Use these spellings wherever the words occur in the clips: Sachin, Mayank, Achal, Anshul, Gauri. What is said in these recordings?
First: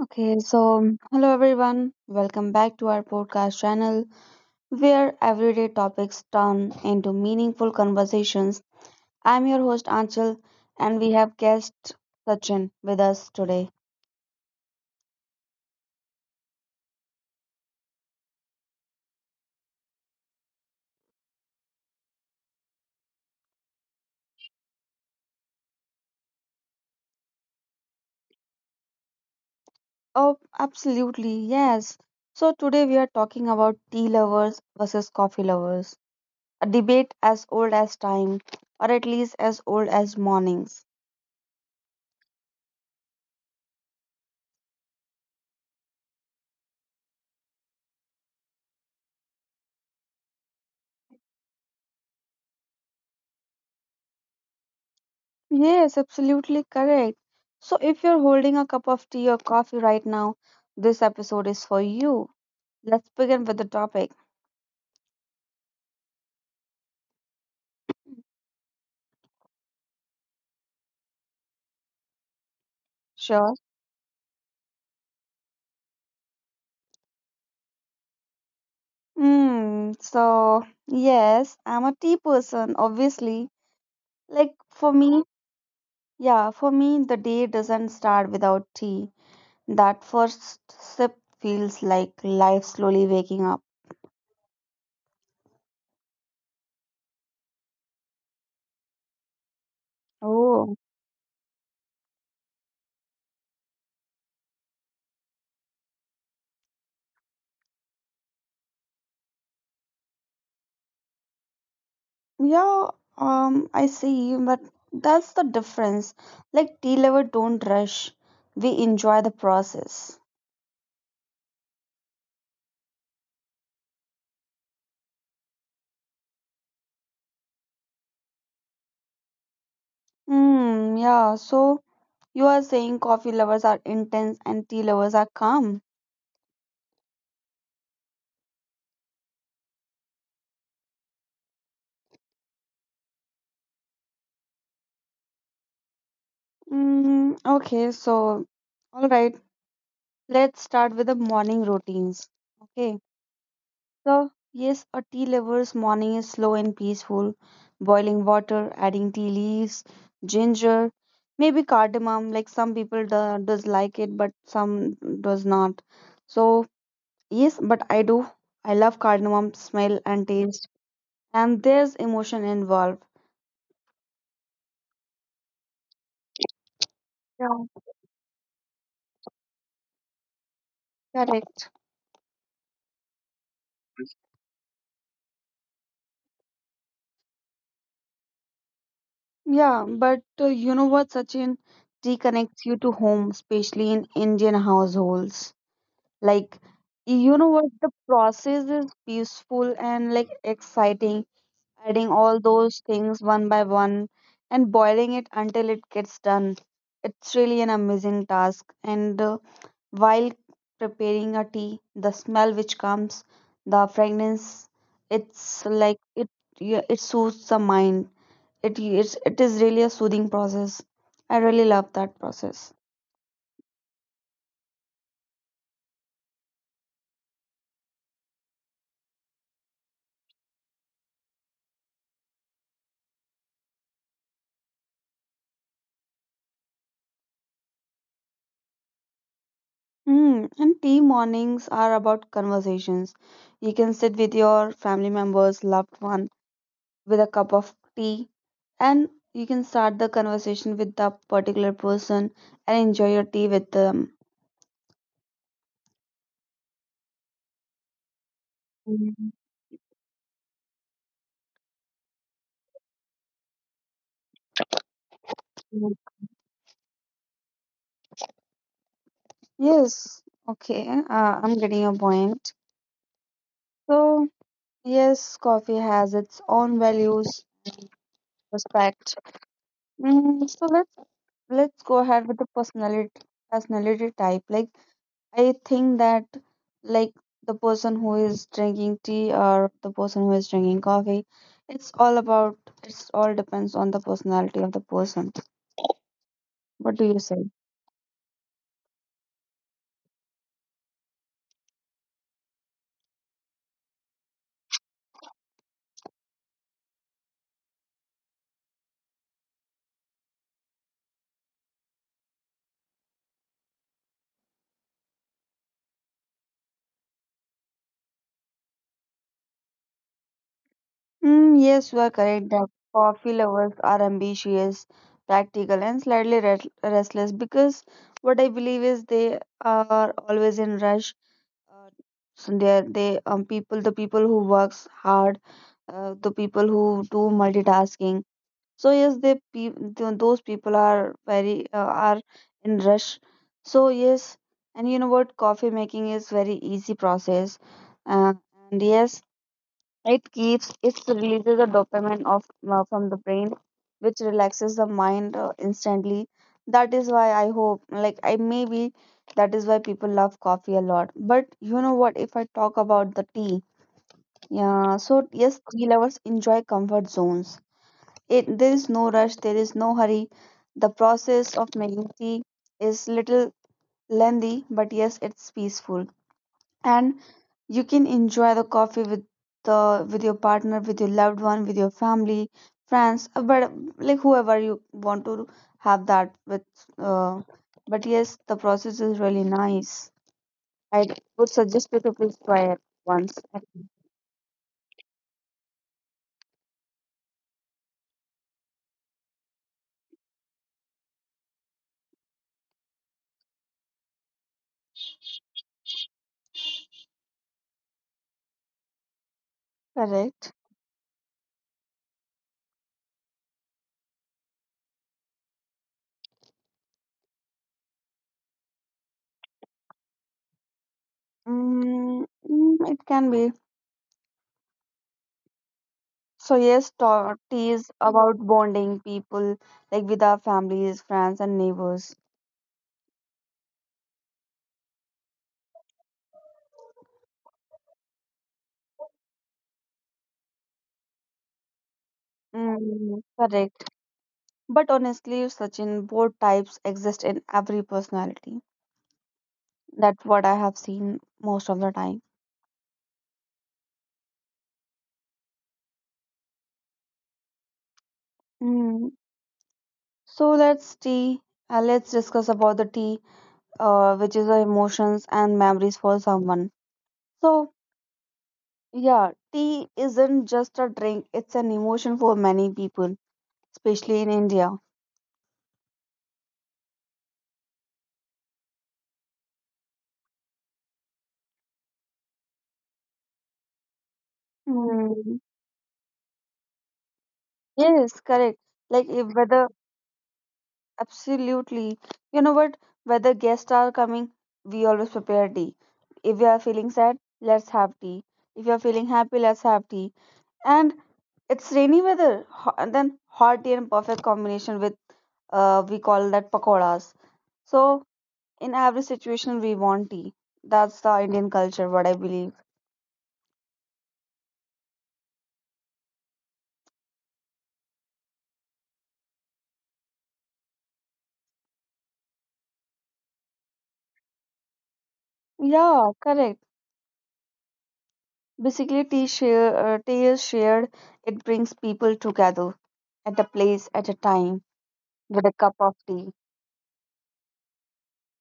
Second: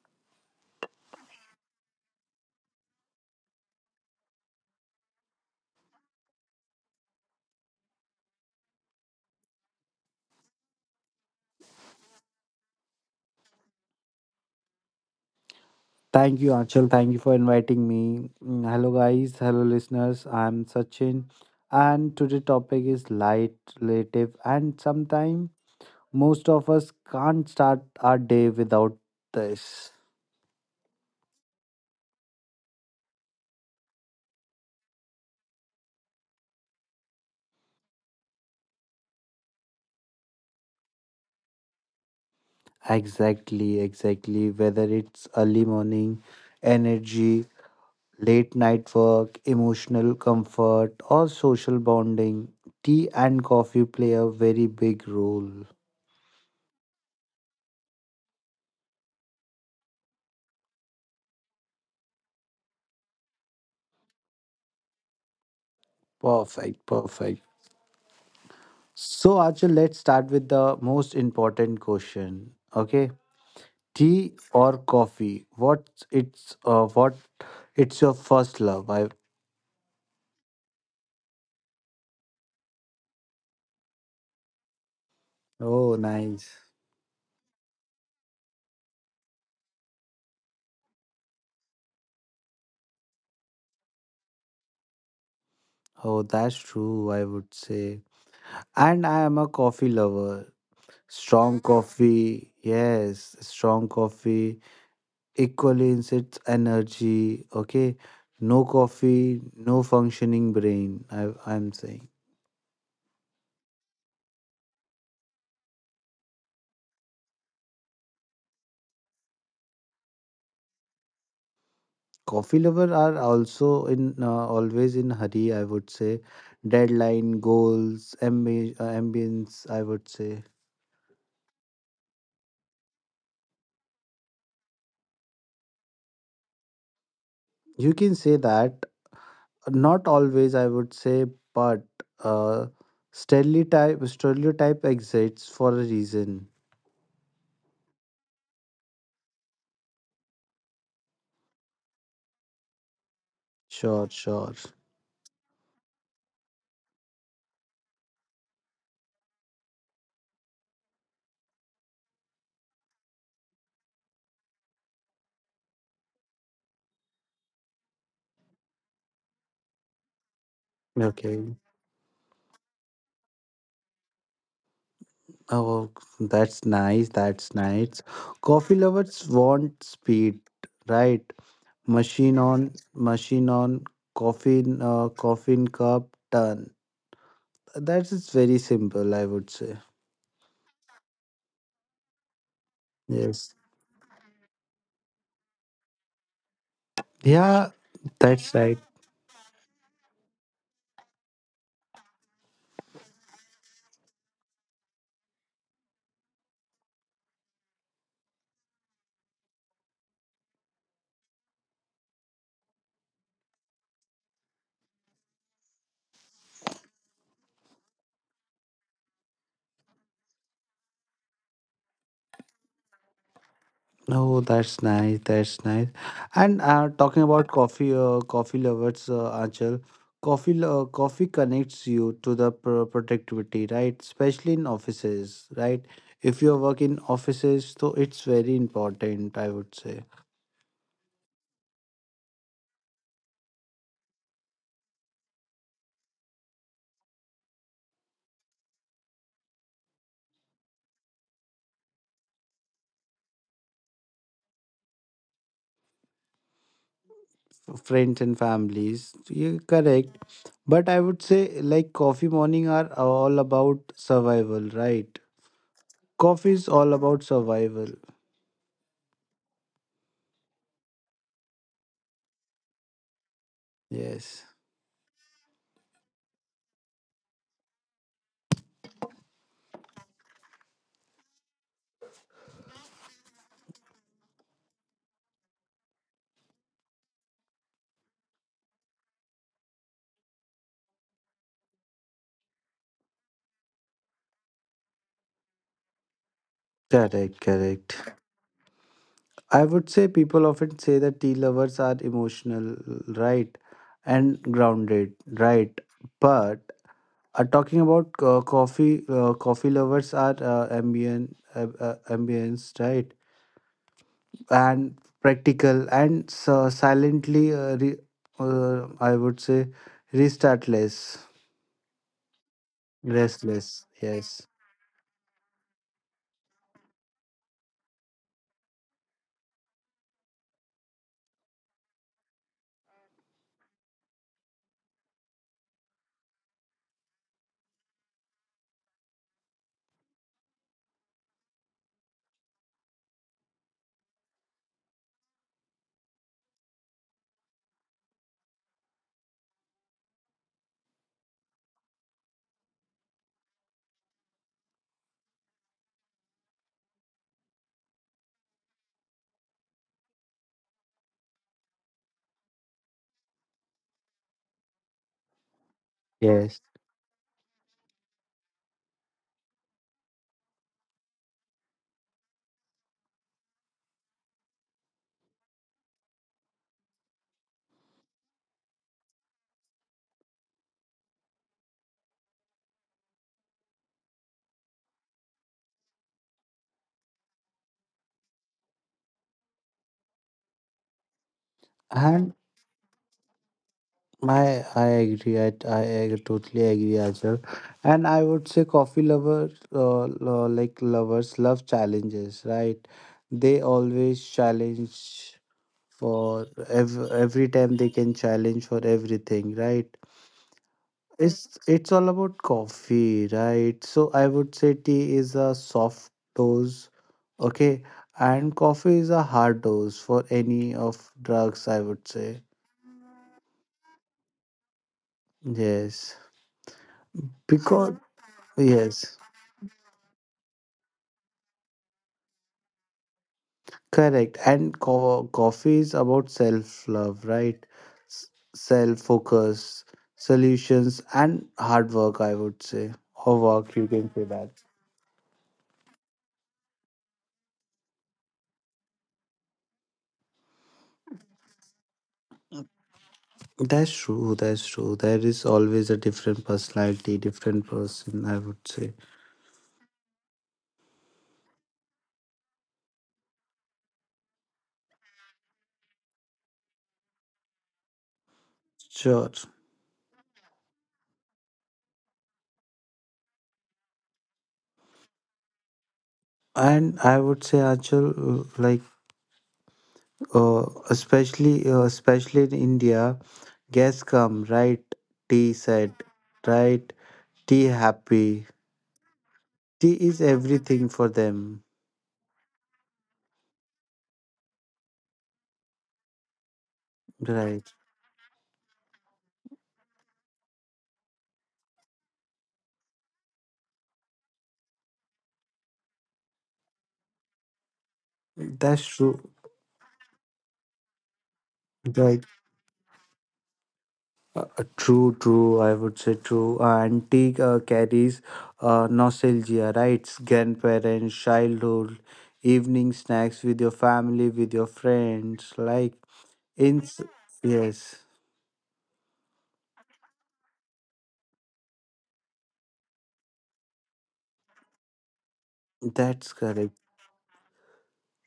Okay, so hello everyone. Welcome back to our podcast channel where everyday topics turn into meaningful conversations. I'm your host Anchal and we have guest Sachin with us today. Thank you, Anshul. Thank you for inviting me. Hello, guys. Hello, listeners. I'm Sachin, and today topic is light, relative, and sometimes most of us can't start our day without this. Oh, absolutely. Yes. So today we are talking about tea lovers versus coffee lovers, a debate as old as time or at least as old as mornings. Exactly, exactly. Whether it's early morning, energy, late night work, emotional comfort, or social bonding, tea and coffee play a very big role. Yes, absolutely correct. So, if you're holding a cup of tea or coffee right now, this episode is for you. Let's begin with the topic. Perfect, perfect. So, Achal, let's start with the most important question. Okay, Sure. tea or coffee? What's it's what it's your first love? I. Hmm. So, yes, I'm a tea person, obviously. Like, for me, Oh, nice. yeah, for me, the day doesn't start without tea. That first sip feels like life slowly waking up. Oh, that's true, I would say, and I am a coffee lover. Oh. Strong coffee, yes, strong coffee. Equally in its energy. Okay, no coffee, no functioning brain, I'm saying. Yeah, I see, but that's the difference. Like tea lovers don't rush. We enjoy the process. Coffee lover are also in always in hurry, I would say. Deadline goals ambience, I would say. Yeah, so you are saying coffee lovers are intense and tea lovers are calm. You can say that. Not always, I would say, but uh, stereotype exists for a reason. Hmm, okay, so all right, let's start with the morning routines. Okay. Sure, So, sure. yes, a tea lover's morning is slow and peaceful. Boiling water, adding tea leaves, ginger, maybe cardamom. Like some people do, does like it, but some does not. So, yes, but I do. I love cardamom smell and taste, Okay. and there's emotion involved. Oh, that's nice, Yeah, that's nice. Coffee lovers want speed, right? correct. Machine on. Coffin cup turn. That is very simple, I would say. Yeah, but you know what, Sachin? Tea connects you to home, Yes. especially in Indian households. Like, you know what? Yeah, The that's process right. is peaceful and like exciting, adding all those things one by one and boiling it until it gets done. It's really an amazing task. And while preparing a tea, the smell which comes, the fragrance, it's like it yeah, it soothes the mind. It is really a soothing process. I really love that process. Oh, that's nice, that's nice. And talking about coffee lovers, Achal, coffee connects you to the productivity, right? Especially in offices, right? If you work in offices, so it's very important, I would say. Mm, and tea mornings are about conversations. You can sit with your family members, loved one, with a cup of tea, and you can start the conversation with that particular person and enjoy your tea with them. Friends and families. Mm, You're correct. But I would say like coffee morning are all about survival, right? mm. Coffee is all about survival. Yes, okay, I'm getting your point. So, Yes. yes, coffee has its own values, respect. Mm, so let's go ahead with the personality type. Like I think that like the person who is drinking tea or the person who is drinking coffee, it's all about it's all depends on the personality of the person. What do you Correct, say? correct. I would say people often say that tea lovers are emotional, right? And grounded, right? But talking about coffee, coffee lovers are ambience, right? And practical and so silently I would say restartless. Mm, yes, you are correct that coffee lovers Restless, are yes. ambitious, practical, and slightly restless because what I believe is they are always in rush. Uh, so they are they, people the people who works hard, the people who do multitasking, so yes, those people are very are in rush. So yes, and you know what, coffee making is very easy process. uh, and yes, it releases the dopamine of, from the brain, which relaxes the mind instantly. That is why I hope, like, I maybe, that is why people love coffee a lot. But you know what, if I talk about the tea, yeah, so yes, tea lovers enjoy Yes. comfort zones. There is no rush, there is no hurry. The process of making tea is little lengthy, but yes, it's peaceful. And you can enjoy the coffee with the with your partner, with your loved one, with your family, friends, but like whoever you want to have that with. Uh, but yes, the process is really nice. I would suggest you to please And try it once. my I agree. I totally agree as well. And I would say coffee lovers lovers love challenges, right? They always challenge for every time. They can challenge for everything, right? Correct. It's all about coffee, right? So I would say tea is a soft dose, okay, and coffee is a hard dose for any of drugs, I would Mm, say. mm, it can be. Yes. So yes, talk is Because about bonding yes, people like with our families, friends, and neighbors. correct. And coffee is about self-love, right? S- Self-focus, solutions, and hard work, I would say. Mm, Or work, correct. you can say that. But honestly, Sachin, both types exist in every personality. That's what I have seen most of the time. That's true. That's true. There is always a different personality, different person, I would say. Mm. So let's tea. Let's discuss about the tea, which is the emotions and memories for someone. So yeah, Sure. tea isn't just a drink; it's an emotion for many people, especially in India. And I would say, Achal, like, uh, especially in India, guests come, right? Mm. Tea set, right? Tea Yes, correct. happy. Like if whether, Tea is everything for them, absolutely, you know what, whether guests are coming, we always prepare tea. If we are feeling sad, let's right? have tea. If you are feeling happy, let's have tea. And it's rainy weather, and then hot tea and perfect combination with, we call that, pakoras. So in That's every true. situation we want tea. That's the Indian culture, what I Right. believe. True, true. I would say true. Antique carries nostalgia, right? Grandparents, childhood, evening snacks with your family, with your friends. Like, Yeah, correct. in, yes, Basically, tea is shared. It brings people together at the place at a time with a cup of tea. that's correct.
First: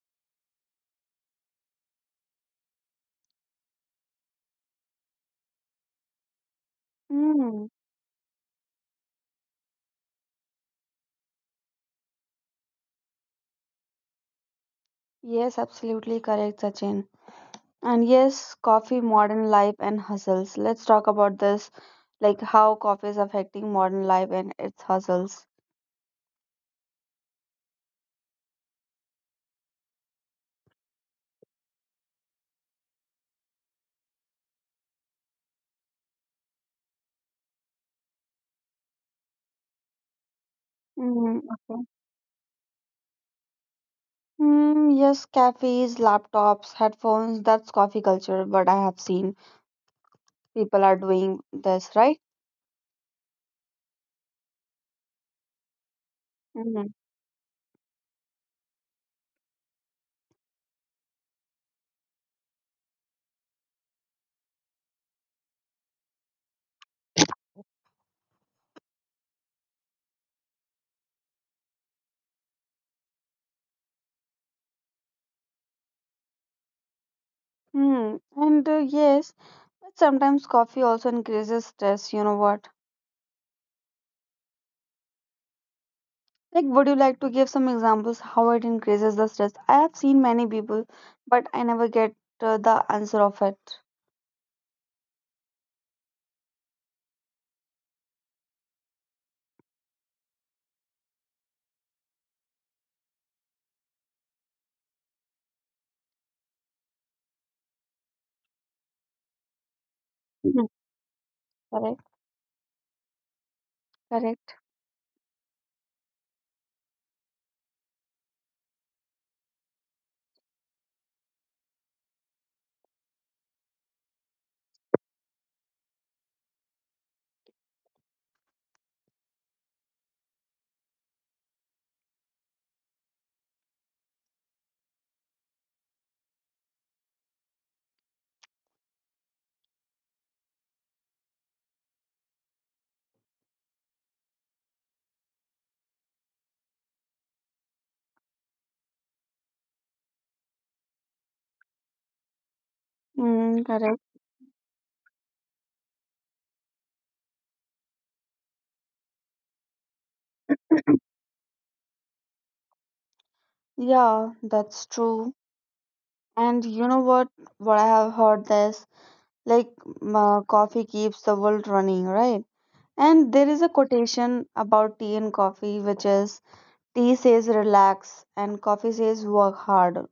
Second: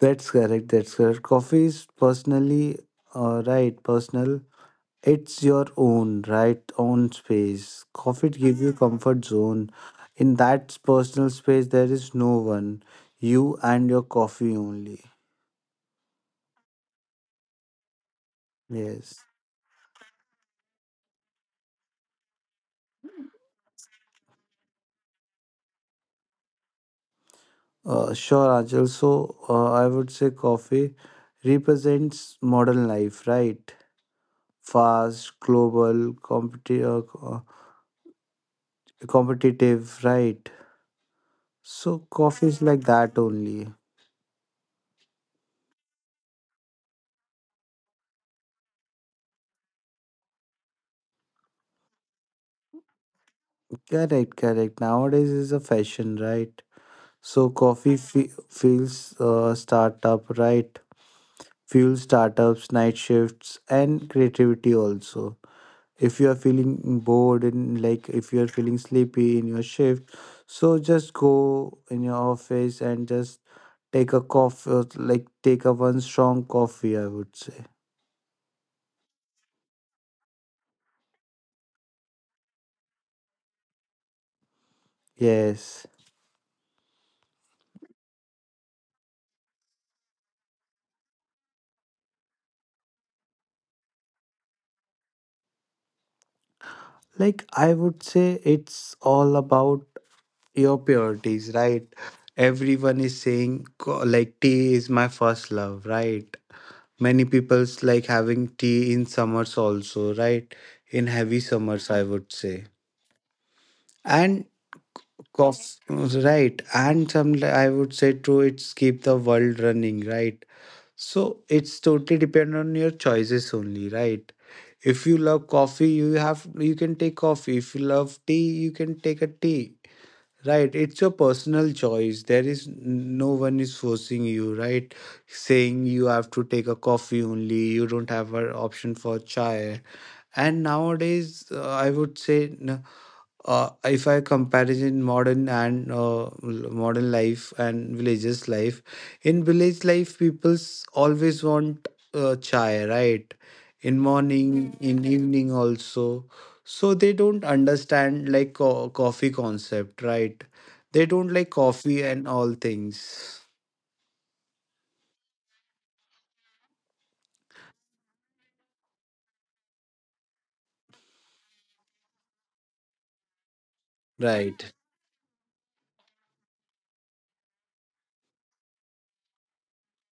That's correct. That's correct. Coffee is personally, right? Personal. It's your own, right? Own Hmm. space. Coffee gives you comfort zone. In that personal space, there is no one. You and your coffee only. Yes, absolutely correct, Sachin. And yes, coffee, Yes, modern life, and hustles. Let's talk about this, like how coffee is affecting modern life and its hustles. Sure, Ajal. So, I would say coffee represents modern life, right? Fast, global, competitive, right? Mm, okay. So, coffee is like that only. Mm, yes, cafes, laptops, headphones, that's coffee culture, what I have seen. People are doing this, right? Correct, correct. Nowadays is a fashion, right? Mm-hmm. So, coffee feels startup, right? Fuel startups, night shifts, and creativity also. If you are feeling bored, and like if you are feeling sleepy in your shift, so just go in your office and just take a coffee, like take a one strong coffee, I would say. Mm, and yes, but sometimes coffee also increases stress, you know what? Yes. Like, would you like to give some examples how it increases the stress? I have seen many people, but I never get the answer of it. Like I would say it's all about your priorities, right? Everyone is saying tea is my first love, right? Many people's like having tea in summers also, right? Mhm. In heavy summers, Correct, I would say. And correct. cause right, and some I would say true. It's keep the world running, right? So it's totally depend on your choices only, right? If you love coffee, you have you can take coffee. If you love tea, you can take a tea, right? It's your personal choice. There is no one is forcing you, right? Saying you have to take a coffee only. You don't have an option for chai. And nowadays, I would say no. If I comparison modern and modern life and villages life, in village life, people's always want chai, right? Mm, correct. In morning, in evening also. So they don't understand like coffee concept, right? They don't like coffee and all things, Yeah, that's true. And you know what? What I have heard this, like, coffee keeps the world running, right? And there is a quotation right? about tea and coffee, which is, tea says relax and coffee says work hard.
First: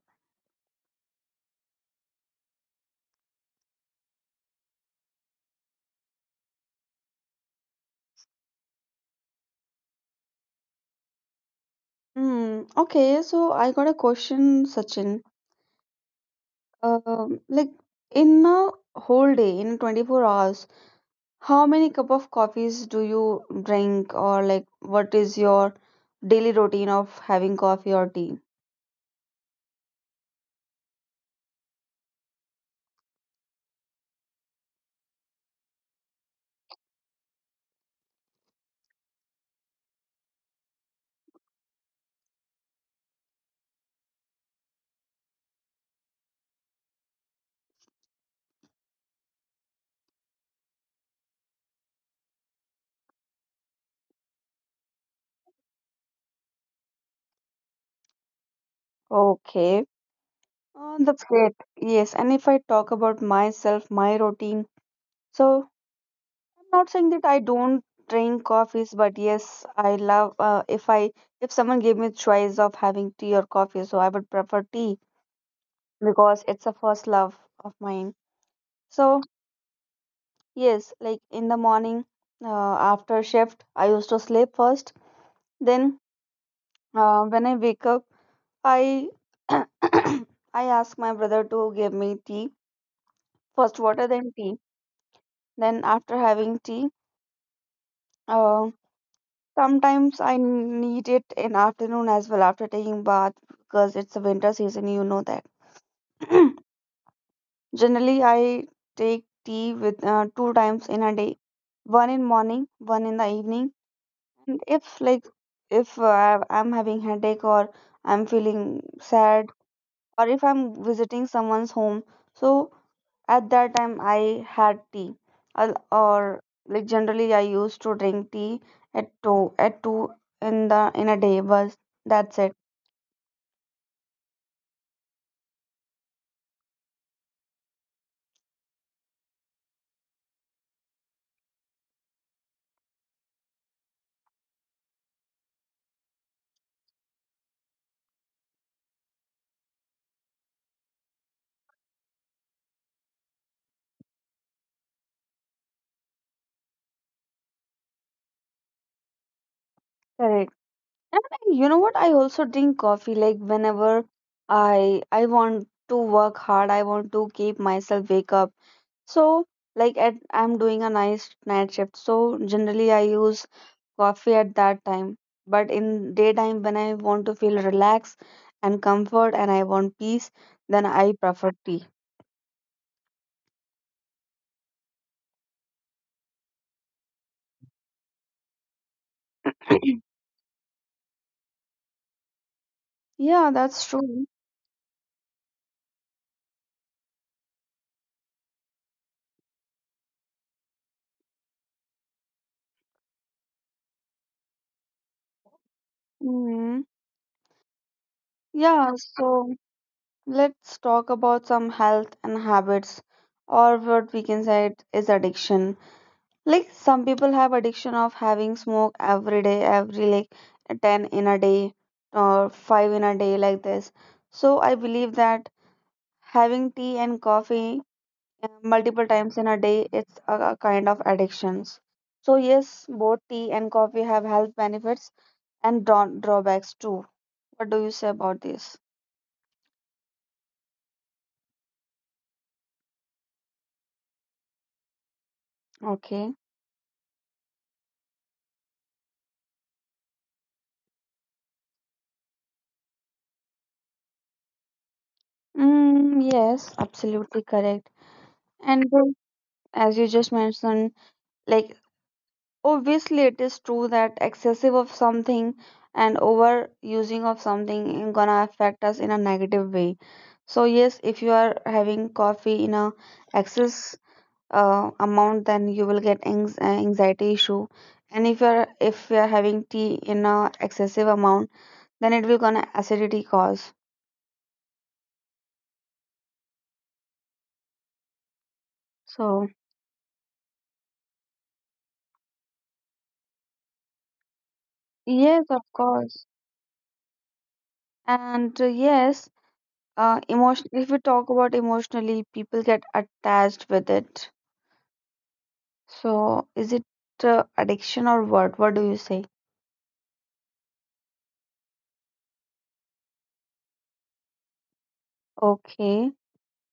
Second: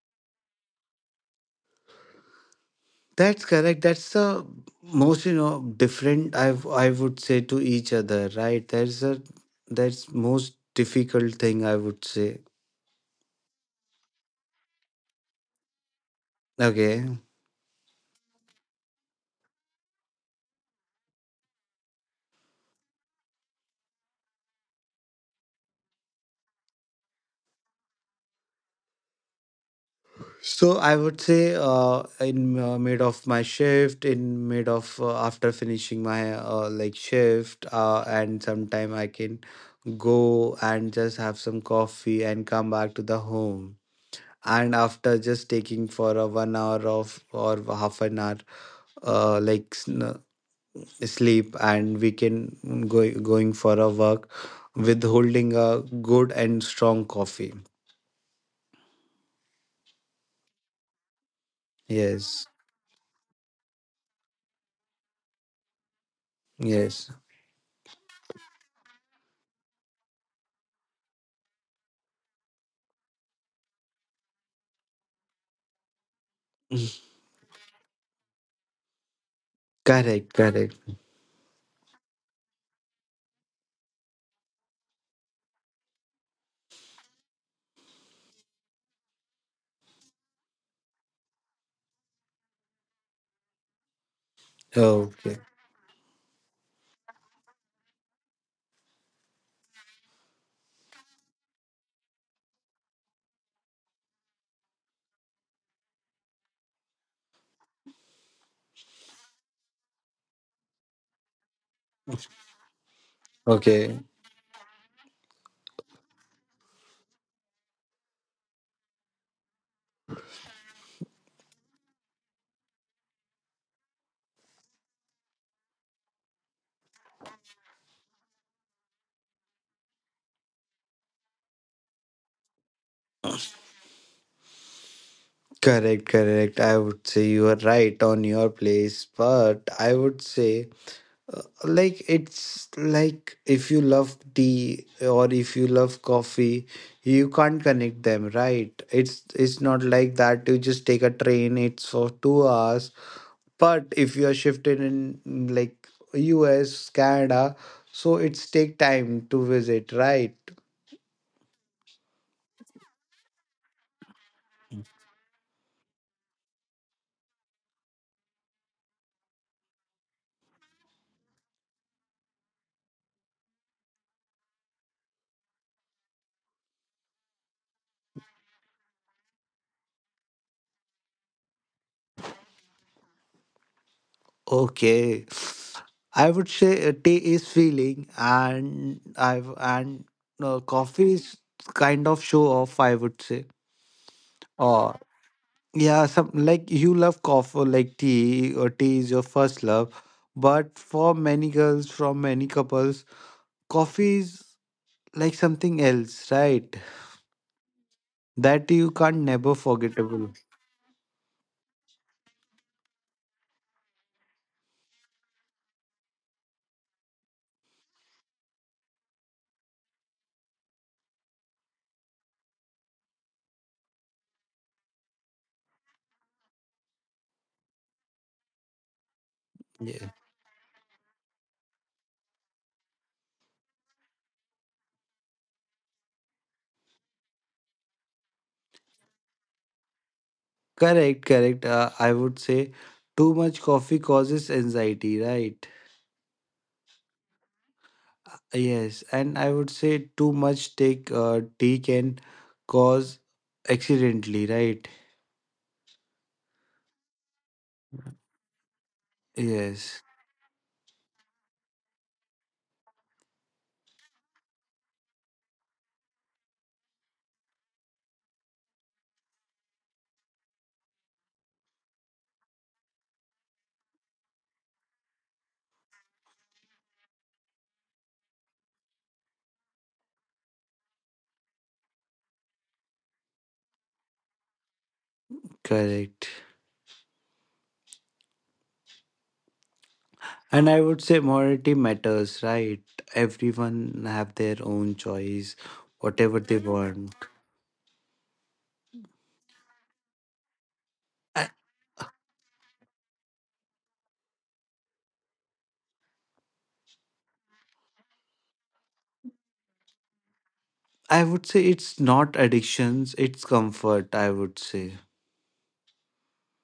That's correct. That's the most, you know, different, I would say, to each other, right? That's a, that's most difficult thing, I would say. Hmm. Okay, so I got a question, Sachin. Okay, Like in a whole day, in 24 hours, how many cup of coffees do you drink, or like what is your daily routine of having coffee or tea? so I would say in mid of my shift, in mid of after finishing my like shift, and sometime I can go and just have some coffee and come back to the home. And after just taking for a 1 hour of or half an hour, uh, like sn- sleep and we can go going for a walk with holding a good and strong coffee. Okay, that's great. Yes, and if Yes. I talk about myself, my routine, so I'm not saying Yes. that I don't drink coffees, but yes, I love, if someone gave me choice of having tea or coffee, so I would prefer tea because it's a first love of mine. So Correct, correct. yes, like in the morning, after shift, I used to sleep first. Then when I wake up, I I ask my brother to give me tea, first water then tea. Okay. Then after having tea, uh, sometimes I need it in afternoon as well after taking bath because it's a winter season. You know that. Generally, I take tea with two times in a day, one in morning, one in the evening. Okay. And if like, if I'm having headache or I'm feeling sad or if I'm visiting someone's home, so at that time I had tea. I'll, or like, generally I used to drink tea at 2 in the in a day, but that's it. Correct, correct. I would say you are right on your place, but I would say like it's like if you love tea or if you love coffee, you can't connect them, right? It's not like that you just take a train, it's for 2 hours. But if you are shifted in like US, Canada, so it's take time to visit, right? Correct. You know what, I also drink coffee, like whenever I want to work hard, I want to keep myself wake up. So, like, at, I'm doing a nice night shift. So, generally, I use coffee at that time. But in daytime, when I want to feel relaxed and comfort and I want peace, then I prefer tea. Okay, I would say tea is feeling, and i've and uh, coffee is kind of show off, I would say. Yeah, that's true. Or yeah, some like you love coffee, like tea, or tea is your first love, but for many girls, from many couples, coffee is like something else, Hmm. right? That Yeah, you can't so never forgettable. let's talk about some health and habits, or what we can say it is addiction. Like some people have addiction of having smoke every day, every like 10 in a day or 5 in a day like this. So I believe that having tea and coffee multiple times in a day, Yeah, it's a kind of addictions. So yes, both tea and coffee have health benefits and drawbacks too. What do you say about this? correct, correct. I would say too much coffee causes anxiety, right? Okay. Yes, and I would say too much take tea can cause accidentally, right? Mm, yes, absolutely correct. And as you Yes, just mentioned, like Obviously, it is true that excessive of something and overusing of something is gonna affect us in a negative way. So yes, if you are having coffee in a excess amount, then you will get anx- anxiety issue. And if you are having tea in a excessive amount, then it will gonna acidity cause. correct. So And I would say morality matters, right? Everyone have their own yes, of choice, course. whatever they want. And yes, emotion. If we talk about I, emotionally, people get attached with it. So, is it addiction or what? What do you say? I would say it's not addictions, it's comfort, I would say. Okay.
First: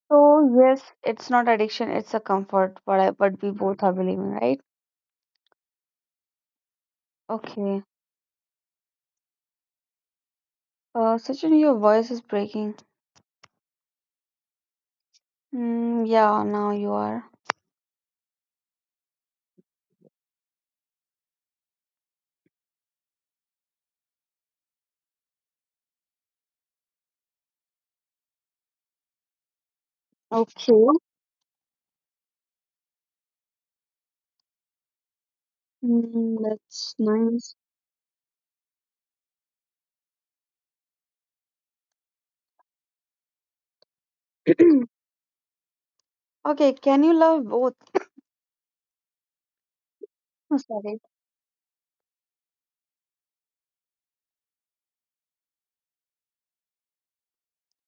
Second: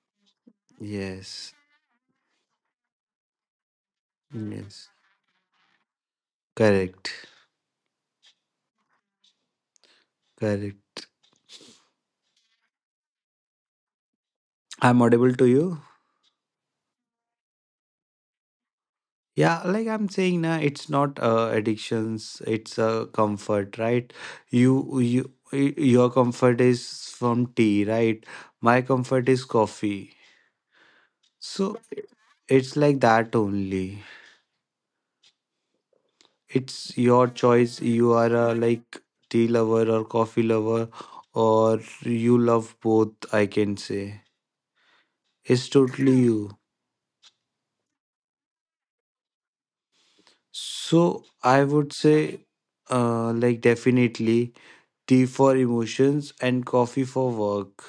So, yes, it's not Yes, addiction, it's a comfort, what I, what we both are believing, right? yes, correct, Okay. correct. Sachin, your voice is breaking. I'm audible to you. Mm, yeah, now you are. Yeah, like I'm saying, na, it's not addictions. It's a comfort, right? You, your comfort is from tea, right? My comfort is coffee. Okay. So it's like that only. Mm, that's It's your nice. choice. You are a like tea lover or coffee lover, or you love both. I can say it's totally you. Okay, can you love both? Oh, sorry. So I would say, like definitely tea for emotions and coffee for work.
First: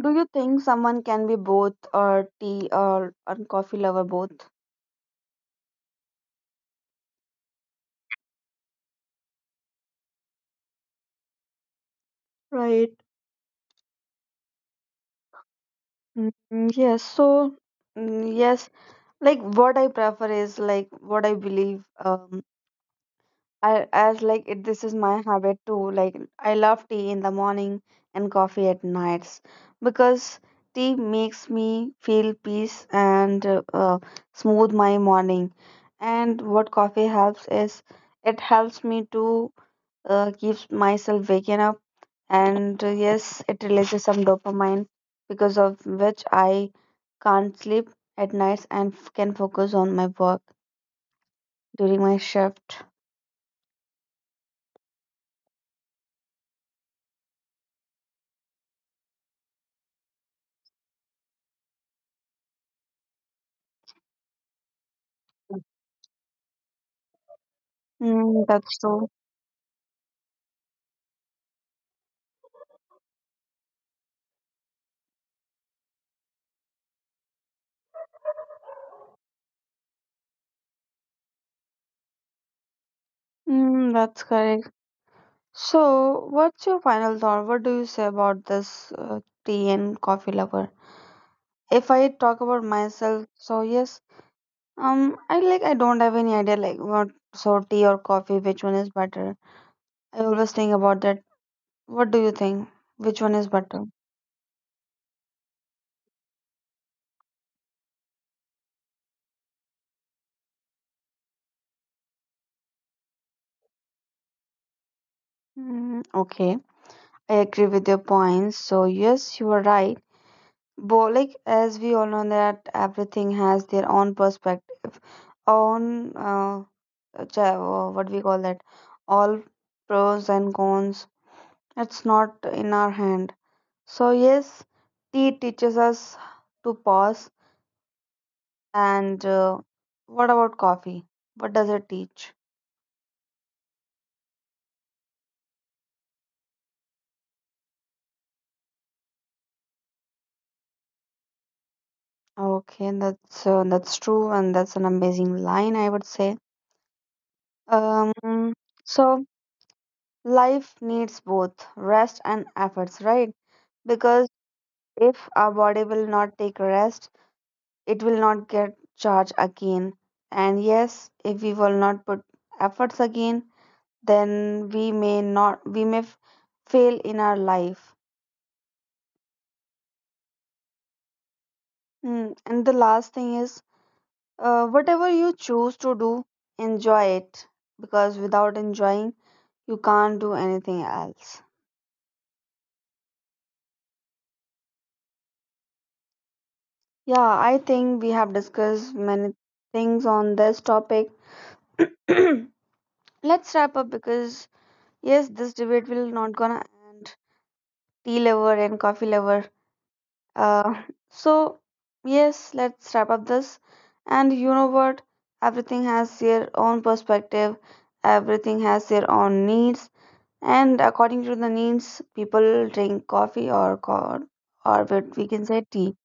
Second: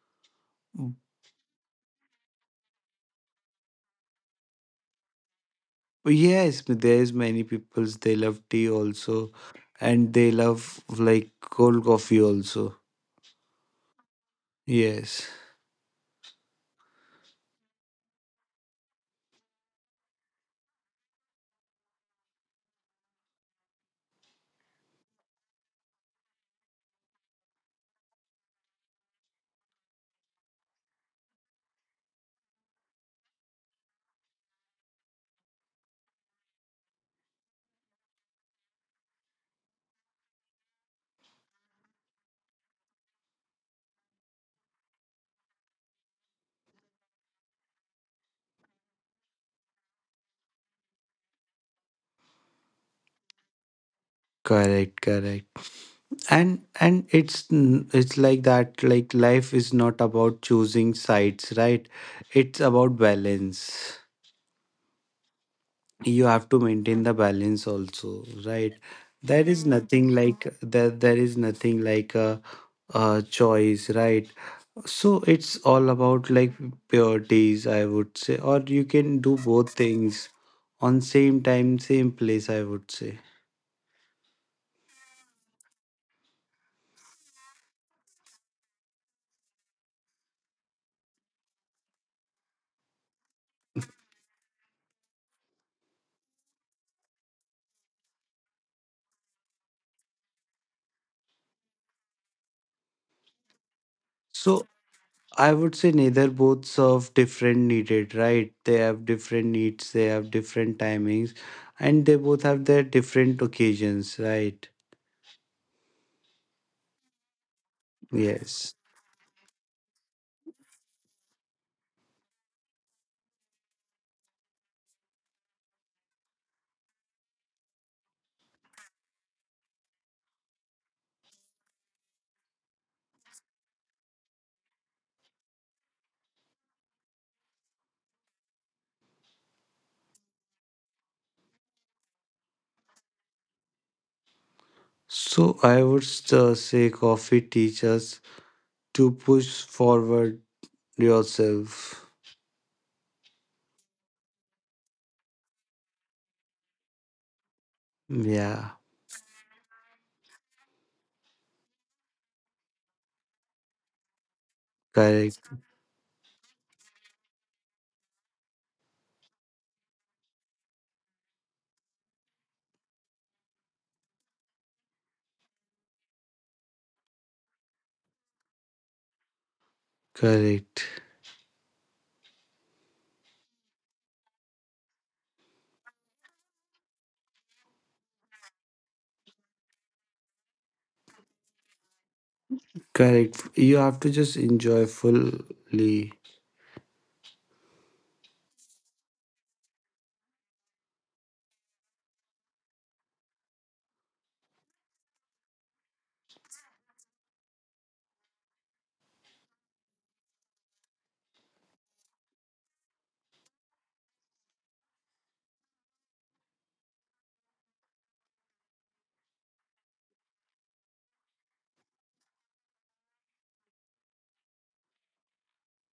Do you think someone can be both or tea or coffee lover both? Yes, there's many peoples they love tea also, and they love like cold coffee also. Right. Yes, Mm, yes, so mm, yes, like what I prefer is like what I believe, um, I, as like it, this is my habit too, like I love tea in the morning and coffee at nights because tea makes me feel peace and smooth my morning. And what coffee helps is, it helps me to keep myself waking up and yes, it releases some dopamine, because of which I can't sleep at nights and can focus on my work during my shift. correct, correct. And it's like that. Like life is not about choosing sides, right? It's about balance. You have to maintain the balance also, Mm, right? that's true. There is nothing like, there is nothing like a choice, right? So it's all about like priorities, I would say, or you can do both things on same time, same place, I would say. Mm, that's correct. So, what's your final thought? What do you say about this tea and coffee lover? If I talk about myself, so yes, I like, I don't have any idea, like what, so tea or coffee, which one is better. I always think about that. What do you think? Which one is better? So I would say neither both serve different needed, right? They have different needs, they have different timings, and they both have their different occasions, right? Mm, okay, I agree with your points. Yes. So yes, you are right. But like as we all know that everything has their own perspective, own cha- what we call that, all pros and cons. It's not in our hand. So yes, tea teaches us to pause. And what about coffee? What does it teach? So I would say coffee teaches to push forward yourself. Okay, that's true, and that's an amazing line, I would say. Um, Yeah, so life needs both rest and efforts, right? Because if our correct, body will not take rest, it will not get charged again. And yes, if we will not put efforts again, then we may not, we may fail in our life. correct. Hmm. And the last thing is, whatever you choose to do, enjoy it, because without enjoying, you can't do anything else. Correct. You have to just enjoy fully. Yeah, I think we have discussed many things on this topic. Let's wrap up because yes, this debate will not gonna end. Tea lover and coffee lover. Uh, so yes, let's wrap up this. And you know what? Everything has their own perspective. Everything has their own needs. And according to the needs, people drink coffee or what we can say tea.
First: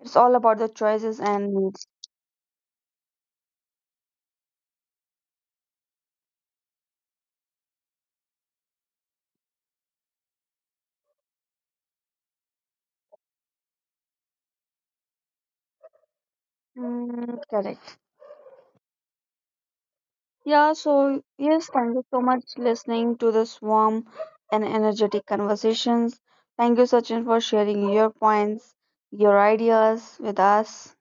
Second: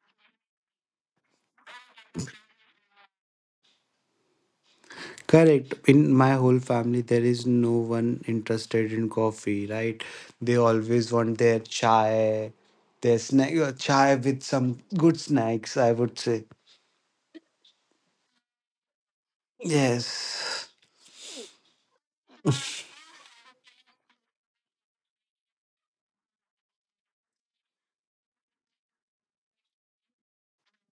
It's all about the choices and needs. Correct. In my whole family, there is no one interested in coffee, right? They always want their chai, their snack, chai with some good snacks, I would say. Mm, correct. Yes. Yeah, so yes, thank you so much listening to this warm and energetic conversations. Thank you, Sachin, for sharing your points, your ideas with us.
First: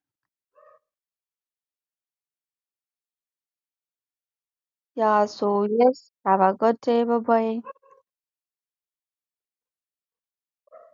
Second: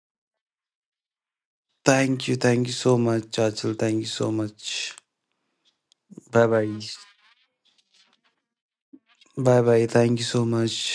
Thank you. Thank you so much, Chachal. Thank you so much. Yeah, so yes, have Bye a bye. good day. Bye bye. Bye bye. Thank you so much.